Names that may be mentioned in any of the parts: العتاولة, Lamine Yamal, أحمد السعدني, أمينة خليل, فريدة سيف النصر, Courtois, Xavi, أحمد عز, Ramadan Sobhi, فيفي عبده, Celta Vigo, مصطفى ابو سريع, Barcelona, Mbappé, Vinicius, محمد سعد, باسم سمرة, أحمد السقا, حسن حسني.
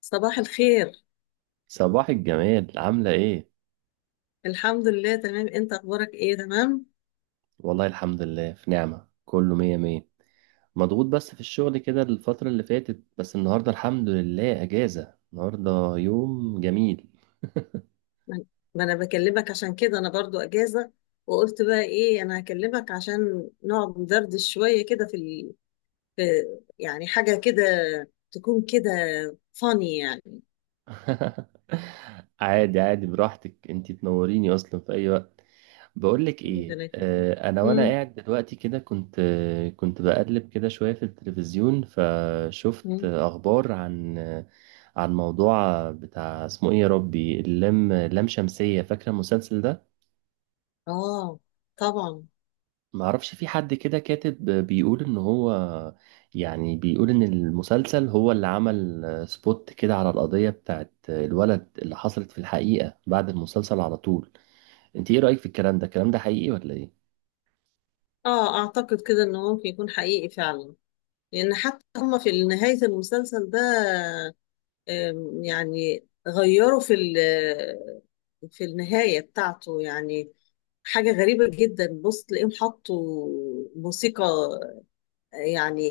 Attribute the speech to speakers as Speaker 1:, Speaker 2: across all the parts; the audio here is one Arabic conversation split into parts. Speaker 1: صباح الخير.
Speaker 2: صباح الجمال، عاملة ايه؟
Speaker 1: الحمد لله، تمام. انت اخبارك ايه؟ تمام.
Speaker 2: والله الحمد لله في نعمة، كله مية مية. مضغوط بس في الشغل كده الفترة اللي فاتت، بس النهاردة الحمد لله أجازة. النهاردة يوم جميل.
Speaker 1: ما ما انا بكلمك عشان كده، انا برضو اجازة. وقلت بقى ايه، انا هكلمك عشان نقعد ندردش شوية كده في، يعني حاجة كده تكون كده، فاني يعني.
Speaker 2: عادي عادي، براحتك انتي، تنوريني أصلا في أي وقت. بقولك ايه، أنا. وأنا
Speaker 1: امم
Speaker 2: قاعد دلوقتي كده كنت بقلب كده شوية في التلفزيون، فشفت
Speaker 1: امم
Speaker 2: أخبار عن عن موضوع بتاع اسمه ايه يا ربي، اللام لام شمسية. فاكرة المسلسل ده؟
Speaker 1: اه، طبعا.
Speaker 2: معرفش، في حد كده كاتب بيقول ان هو، يعني بيقول ان المسلسل هو اللي عمل سبوت كده على القضية بتاعت الولد اللي حصلت في الحقيقة بعد المسلسل على طول. انت ايه رأيك في الكلام ده؟ الكلام ده حقيقي ولا ايه؟
Speaker 1: اه، اعتقد كده انه ممكن يكون حقيقي فعلا، لان حتى هم في نهاية المسلسل ده يعني غيروا في النهاية بتاعته، يعني حاجة غريبة جدا. بص، تلاقيهم حطوا موسيقى يعني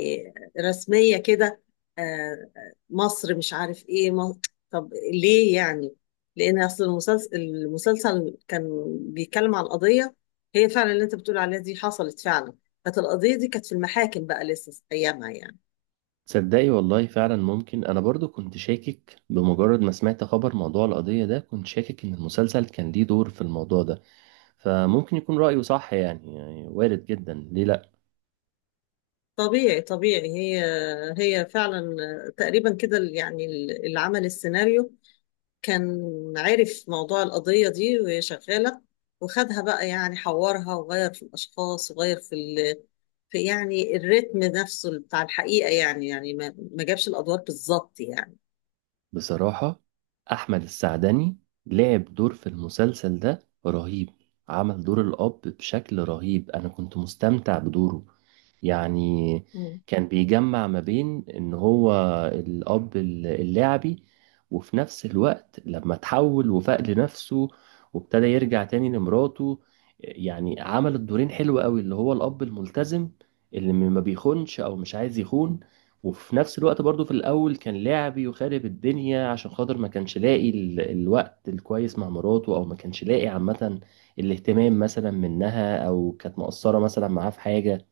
Speaker 1: رسمية كده. آه، مصر مش عارف ايه مصر. طب ليه يعني؟ لأن أصل المسلسل، كان بيتكلم عن قضية هي فعلا اللي أنت بتقول عليها، دي حصلت فعلا. كانت القضية دي كانت في المحاكم بقى لسه أيامها يعني.
Speaker 2: تصدقي والله فعلا ممكن، انا برضو كنت شاكك بمجرد ما سمعت خبر موضوع القضية ده، كنت شاكك ان المسلسل كان ليه دور في الموضوع ده. فممكن يكون رأيه صح يعني، وارد جدا، ليه لا.
Speaker 1: طبيعي طبيعي، هي فعلا تقريبا كده يعني. اللي عمل السيناريو كان عارف موضوع القضية دي وهي شغالة، وخدها بقى يعني حورها وغير في الأشخاص وغير في يعني الريتم نفسه بتاع الحقيقة، يعني يعني ما جابش الأدوار بالظبط يعني.
Speaker 2: بصراحة، أحمد السعدني لعب دور في المسلسل ده رهيب. عمل دور الأب بشكل رهيب، أنا كنت مستمتع بدوره يعني.
Speaker 1: مم.
Speaker 2: كان بيجمع ما بين إن هو الأب اللاعبي، وفي نفس الوقت لما تحول وفاق لنفسه وابتدى يرجع تاني لمراته. يعني عمل الدورين حلو قوي، اللي هو الأب الملتزم اللي ما بيخونش أو مش عايز يخون، وفي نفس الوقت برضو في الأول كان لعبي وخارب الدنيا، عشان خاطر ما كانش لاقي الوقت الكويس مع مراته، أو ما كانش لاقي عامة الاهتمام مثلا منها، أو كانت مقصرة مثلا معاه في حاجة.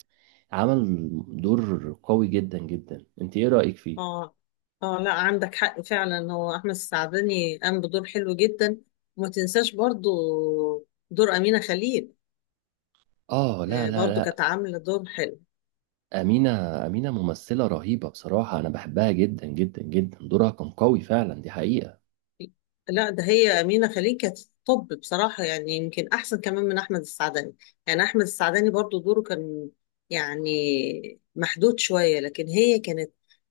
Speaker 2: عمل دور قوي جدا جدا، انت ايه رأيك فيه؟
Speaker 1: اه، اه، لا، عندك حق فعلا. هو أحمد السعدني قام بدور حلو جدا، وما تنساش برضو دور أمينة خليل.
Speaker 2: اه لا لا
Speaker 1: برضو
Speaker 2: لا.
Speaker 1: كانت عاملة دور حلو.
Speaker 2: أمينة أمينة ممثلة رهيبة بصراحة، أنا بحبها جدا جدا جدا، دورها كان قوي فعلا، دي حقيقة.
Speaker 1: لا، ده هي أمينة خليل كانت، طب بصراحة يعني يمكن أحسن كمان من أحمد السعداني. يعني أحمد السعداني برضو دوره كان يعني محدود شوية، لكن هي كانت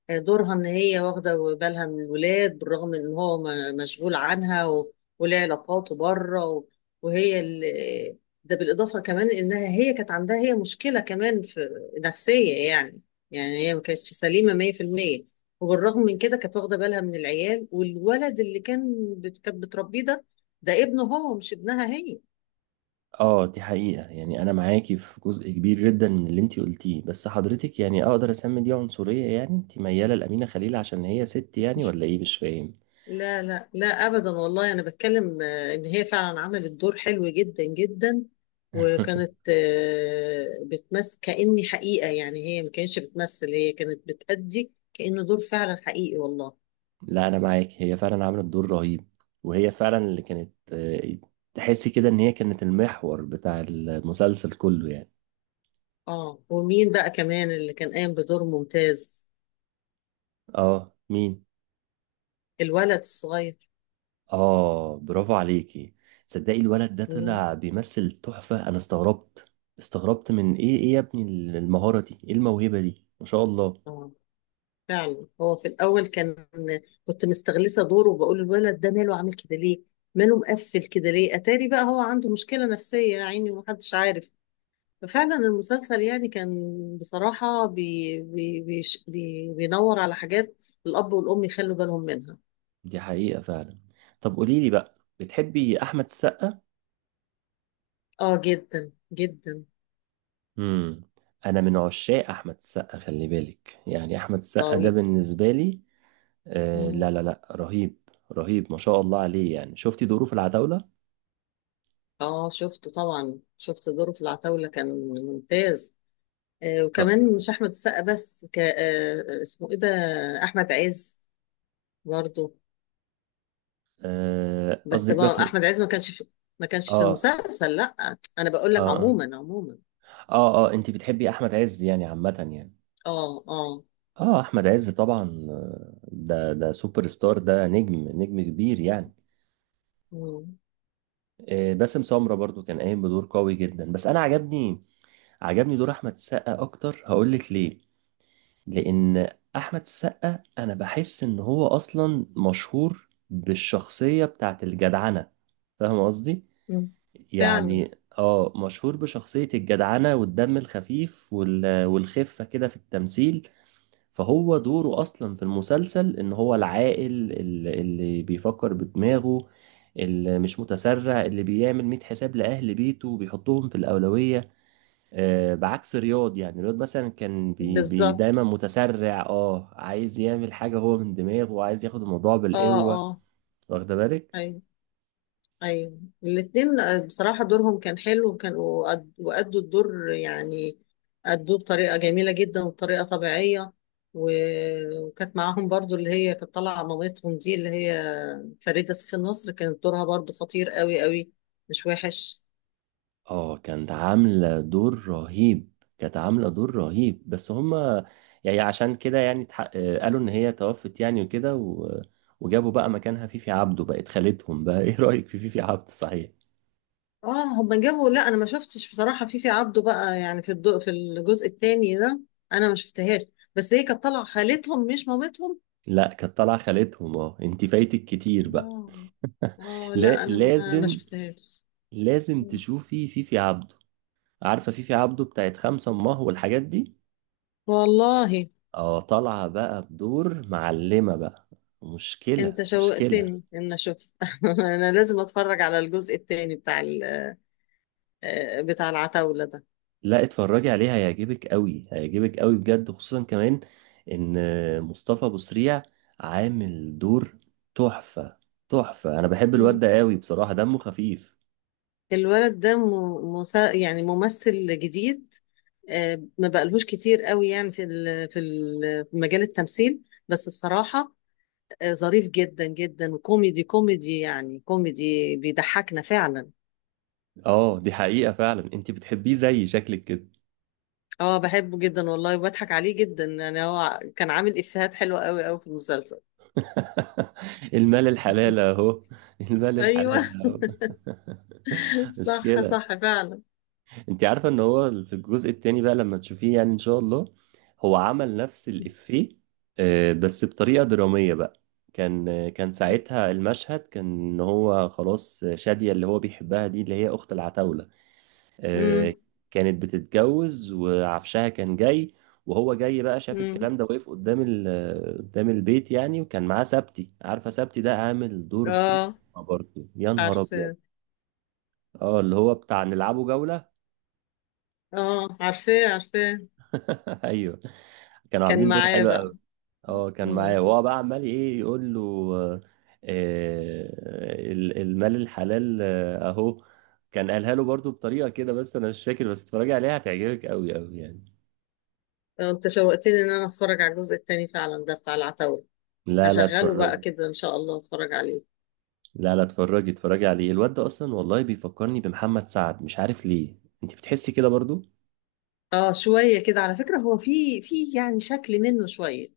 Speaker 1: دورها إن هي واخدة بالها من الولاد، بالرغم إن هو مشغول عنها، وليه علاقاته بره، وهي ده بالإضافة كمان إنها هي كانت عندها هي مشكلة كمان في نفسية يعني. يعني هي ما كانتش سليمة 100%، وبالرغم من كده كانت واخده بالها من العيال، والولد اللي كان كانت بتربيه ده، ده ابنه هو مش ابنها هي.
Speaker 2: اه دي حقيقة، يعني انا معاكي في جزء كبير جدا من اللي انتي قلتيه، بس حضرتك يعني اقدر اسمي دي عنصرية؟ يعني انتي ميالة لأمينة خليل عشان هي ست يعني، ولا ايه؟ مش فاهم.
Speaker 1: لا لا لا، ابدا والله، انا بتكلم ان هي فعلا عملت دور حلو جدا جدا، وكانت بتمثل كأني حقيقه. يعني هي ما كانتش بتمثل، هي كانت بتأدي كأنه دور فعلا حقيقي والله.
Speaker 2: لا انا معاك، هي فعلا عملت دور رهيب. وهي فعلا اللي كانت تحسي كده ان هي كانت المحور بتاع المسلسل كله يعني.
Speaker 1: اه، ومين بقى كمان اللي كان قايم بدور ممتاز؟
Speaker 2: اه مين؟
Speaker 1: الولد الصغير.
Speaker 2: اه برافو عليكي. تصدقي الولد ده
Speaker 1: مم.
Speaker 2: طلع بيمثل تحفة، انا استغربت. من ايه، ايه يا ابني المهارة دي، ايه الموهبة دي، ما شاء الله.
Speaker 1: اه، فعلا هو في الأول كان كنت مستغلسة دوره وبقول الولد ده ماله عامل كده ليه؟ ماله مقفل كده ليه؟ أتاري بقى هو عنده مشكلة نفسية يا عيني ومحدش عارف. ففعلا المسلسل يعني كان بصراحة بي بي بيش- بي بينور على حاجات الأب والأم يخلوا بالهم منها.
Speaker 2: دي حقيقة فعلا. طب قولي لي بقى، بتحبي أحمد السقا؟
Speaker 1: آه، جدا جدا.
Speaker 2: امم. أنا من عشاق أحمد السقا، خلي بالك، يعني أحمد السقا ده
Speaker 1: طبيعي.
Speaker 2: بالنسبة لي لا
Speaker 1: مم.
Speaker 2: لا لا، رهيب. رهيب ما شاء الله عليه. يعني شفتي دوره في العتاولة؟
Speaker 1: آه، شفته طبعا، شفت دوره في العتاولة كان ممتاز. آه، وكمان
Speaker 2: طب،
Speaker 1: مش أحمد السقا بس، ك اسمه إيه ده، أحمد عز برضه. بس
Speaker 2: قصدك بس
Speaker 1: بقى احمد عز ما كانش في، ما كانش في
Speaker 2: آه
Speaker 1: المسلسل، لا انا بقول لك
Speaker 2: آه
Speaker 1: عموما عموما.
Speaker 2: أنت بتحبي أحمد عز يعني، عامة يعني؟
Speaker 1: اه، اه.
Speaker 2: أحمد عز طبعا. ده سوبر ستار، ده نجم نجم كبير يعني.
Speaker 1: مم.
Speaker 2: باسم سمرة برضو كان قايم بدور قوي جدا، بس انا عجبني. دور احمد السقا اكتر، هقولك ليه. لان احمد السقا انا بحس ان هو اصلا مشهور بالشخصيه بتاعت الجدعنه، فاهم قصدي؟
Speaker 1: مم. فعلا.
Speaker 2: يعني اه، مشهور بشخصيه الجدعنه والدم الخفيف والخفه كده في التمثيل. فهو دوره اصلا في المسلسل ان هو العاقل، اللي بيفكر بدماغه، اللي مش متسرع، اللي بيعمل 100 حساب لاهل بيته وبيحطهم في الاولويه. بعكس رياض، يعني رياض مثلا كان بي بي دايما
Speaker 1: بالظبط.
Speaker 2: متسرع، اه عايز يعمل حاجة هو من دماغه وعايز ياخد الموضوع
Speaker 1: اه،
Speaker 2: بالقوة.
Speaker 1: اه.
Speaker 2: واخدة بالك.
Speaker 1: ايوه، ايوه الاتنين. بصراحة دورهم كان حلو، وكانوا وأدوا الدور يعني. أدوه بطريقة جميلة جدا وبطريقة طبيعية، و- وكانت معاهم برضو اللي هي كانت طالعة مامتهم، دي اللي هي فريدة سيف النصر، كانت دورها برضو خطير قوي قوي، مش وحش.
Speaker 2: اه كانت عاملة دور رهيب. كانت عاملة دور رهيب، بس هما يعني عشان كده يعني قالوا ان هي توفت يعني وكده وجابوا بقى مكانها فيفي عبده بقت خالتهم بقى. ايه رأيك في فيفي عبده صحيح؟
Speaker 1: اه، هما جابوا، لا انا ما شفتش بصراحه فيفي عبده بقى يعني في الضوء في الجزء الثاني ده، انا ما شفتهاش. بس هي كانت طالعه خالتهم مش مامتهم.
Speaker 2: لا كانت طالعة خالتهم، اه انت فايتك كتير بقى.
Speaker 1: اه. اه،
Speaker 2: لا
Speaker 1: لا انا ما
Speaker 2: لازم.
Speaker 1: شفتهاش.
Speaker 2: لازم
Speaker 1: مم.
Speaker 2: تشوفي فيفي عبده. عارفة فيفي عبده بتاعت خمسة أمه والحاجات دي؟
Speaker 1: والله،
Speaker 2: اه طالعة بقى بدور معلمة بقى. مشكلة
Speaker 1: انت
Speaker 2: مشكلة.
Speaker 1: شوقتني ان اشوف. انا لازم اتفرج على الجزء الثاني بتاع بتاع العتاوله ده.
Speaker 2: لا اتفرجي عليها، هيعجبك قوي، هيعجبك قوي بجد، خصوصا كمان ان مصطفى ابو سريع عامل دور تحفة. تحفة، انا بحب الواد
Speaker 1: مم.
Speaker 2: ده قوي بصراحة، دمه خفيف.
Speaker 1: الولد ده مسا يعني ممثل جديد، ما بقالهوش كتير قوي يعني في في في مجال التمثيل. بس بصراحة ظريف جدا جدا وكوميدي، كوميدي يعني، كوميدي بيضحكنا فعلا.
Speaker 2: اه دي حقيقة فعلا، انت بتحبيه زي شكلك كده.
Speaker 1: اه، بحبه جدا والله وبضحك عليه جدا. يعني هو كان عامل افيهات حلوه قوي قوي في المسلسل.
Speaker 2: المال الحلال اهو. المال
Speaker 1: ايوه.
Speaker 2: الحلال اهو.
Speaker 1: صح
Speaker 2: مشكلة.
Speaker 1: صح فعلا.
Speaker 2: انت عارفه ان هو في الجزء التاني بقى، لما تشوفيه يعني ان شاء الله، هو عمل نفس الافيه، بس بطريقه دراميه بقى. كان ساعتها المشهد كان ان هو خلاص، شاديه اللي هو بيحبها دي، اللي هي اخت العتاوله،
Speaker 1: امم.
Speaker 2: آه، كانت بتتجوز وعفشها كان جاي. وهو جاي بقى شاف
Speaker 1: امم.
Speaker 2: الكلام ده، واقف قدام قدام البيت يعني، وكان معاه سبتي. عارفه سبتي ده؟ عامل دور
Speaker 1: اه،
Speaker 2: تحفه برضه، يا نهار ابيض.
Speaker 1: عارفاه.
Speaker 2: اه اللي هو بتاع نلعبه جوله.
Speaker 1: اه، عارفاه، عارفاه.
Speaker 2: ايوه. كانوا
Speaker 1: كان
Speaker 2: عاملين دور
Speaker 1: معاه
Speaker 2: حلو
Speaker 1: بقى.
Speaker 2: قوي. اه كان معايا،
Speaker 1: امم.
Speaker 2: وهو بقى عمال ايه يقول له آه، المال الحلال اهو. كان قالها له برضو بطريقة كده بس انا مش فاكر، بس اتفرجي عليها هتعجبك قوي قوي يعني.
Speaker 1: انت شوقتني ان انا اتفرج على الجزء التاني فعلا ده بتاع العتاولة.
Speaker 2: لا لا
Speaker 1: هشغله بقى
Speaker 2: اتفرجي.
Speaker 1: كده ان شاء الله اتفرج عليه.
Speaker 2: لا لا اتفرجي، اتفرجي عليه. الواد ده اصلا والله بيفكرني بمحمد سعد، مش عارف ليه، انت بتحسي كده برضو؟
Speaker 1: اه، شوية كده على فكرة، هو في يعني شكل منه شوية.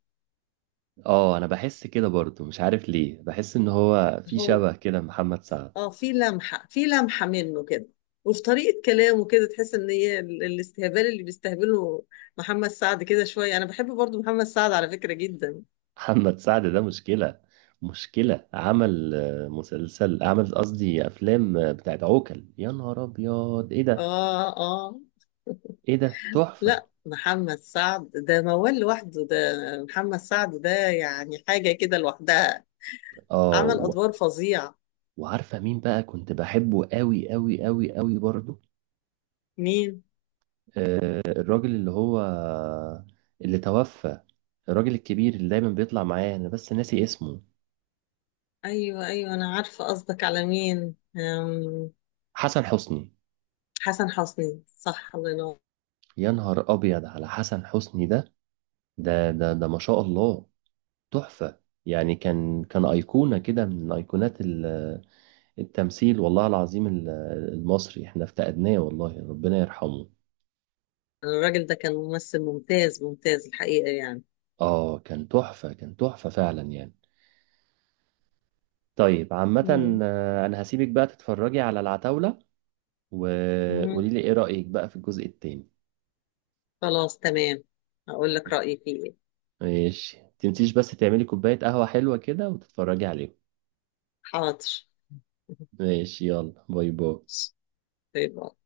Speaker 2: اه انا بحس كده برضو، مش عارف ليه، بحس ان هو في
Speaker 1: هو
Speaker 2: شبه كده محمد سعد.
Speaker 1: اه، في لمحة منه كده، وفي طريقة كلامه كده تحس ان هي الاستهبال اللي بيستهبله محمد سعد كده شوية. انا بحب برضو محمد سعد على فكرة جدا.
Speaker 2: محمد سعد ده مشكلة. مشكلة. عمل مسلسل، عمل قصدي أفلام بتاعت عوكل، يا نهار أبيض إيه ده.
Speaker 1: اه، اه،
Speaker 2: إيه ده تحفة.
Speaker 1: لا، محمد سعد ده موال لوحده ده، محمد سعد ده يعني حاجة كده لوحدها.
Speaker 2: آه
Speaker 1: عمل
Speaker 2: و...
Speaker 1: ادوار فظيعة.
Speaker 2: وعارفة مين بقى كنت بحبه قوي قوي قوي قوي برضو؟
Speaker 1: مين؟
Speaker 2: الراجل اللي هو اللي توفى، الراجل الكبير اللي دايما بيطلع معايا، أنا بس ناسي اسمه.
Speaker 1: ايوه، ايوه انا عارفة قصدك على مين.
Speaker 2: حسن حسني.
Speaker 1: حسن حسني. صح، الله ينور.
Speaker 2: يا نهار أبيض على حسن حسني. ده ما شاء الله، تحفة. يعني كان أيقونة كده من أيقونات التمثيل، والله العظيم، المصري، احنا افتقدناه، والله ربنا يرحمه.
Speaker 1: الراجل ده كان ممثل ممتاز ممتاز الحقيقة يعني.
Speaker 2: اه كان تحفة. كان تحفة فعلا يعني. طيب عامة،
Speaker 1: مم.
Speaker 2: انا هسيبك بقى تتفرجي على العتاولة،
Speaker 1: مم.
Speaker 2: وقولي لي ايه رأيك بقى في الجزء التاني.
Speaker 1: خلاص، تمام. هقول لك رأيي فيه ايه.
Speaker 2: ماشي، تنسيش بس تعملي كوباية قهوة حلوة كده وتتفرجي عليهم.
Speaker 1: حاضر.
Speaker 2: ماشي، يلا باي باي.
Speaker 1: طيب.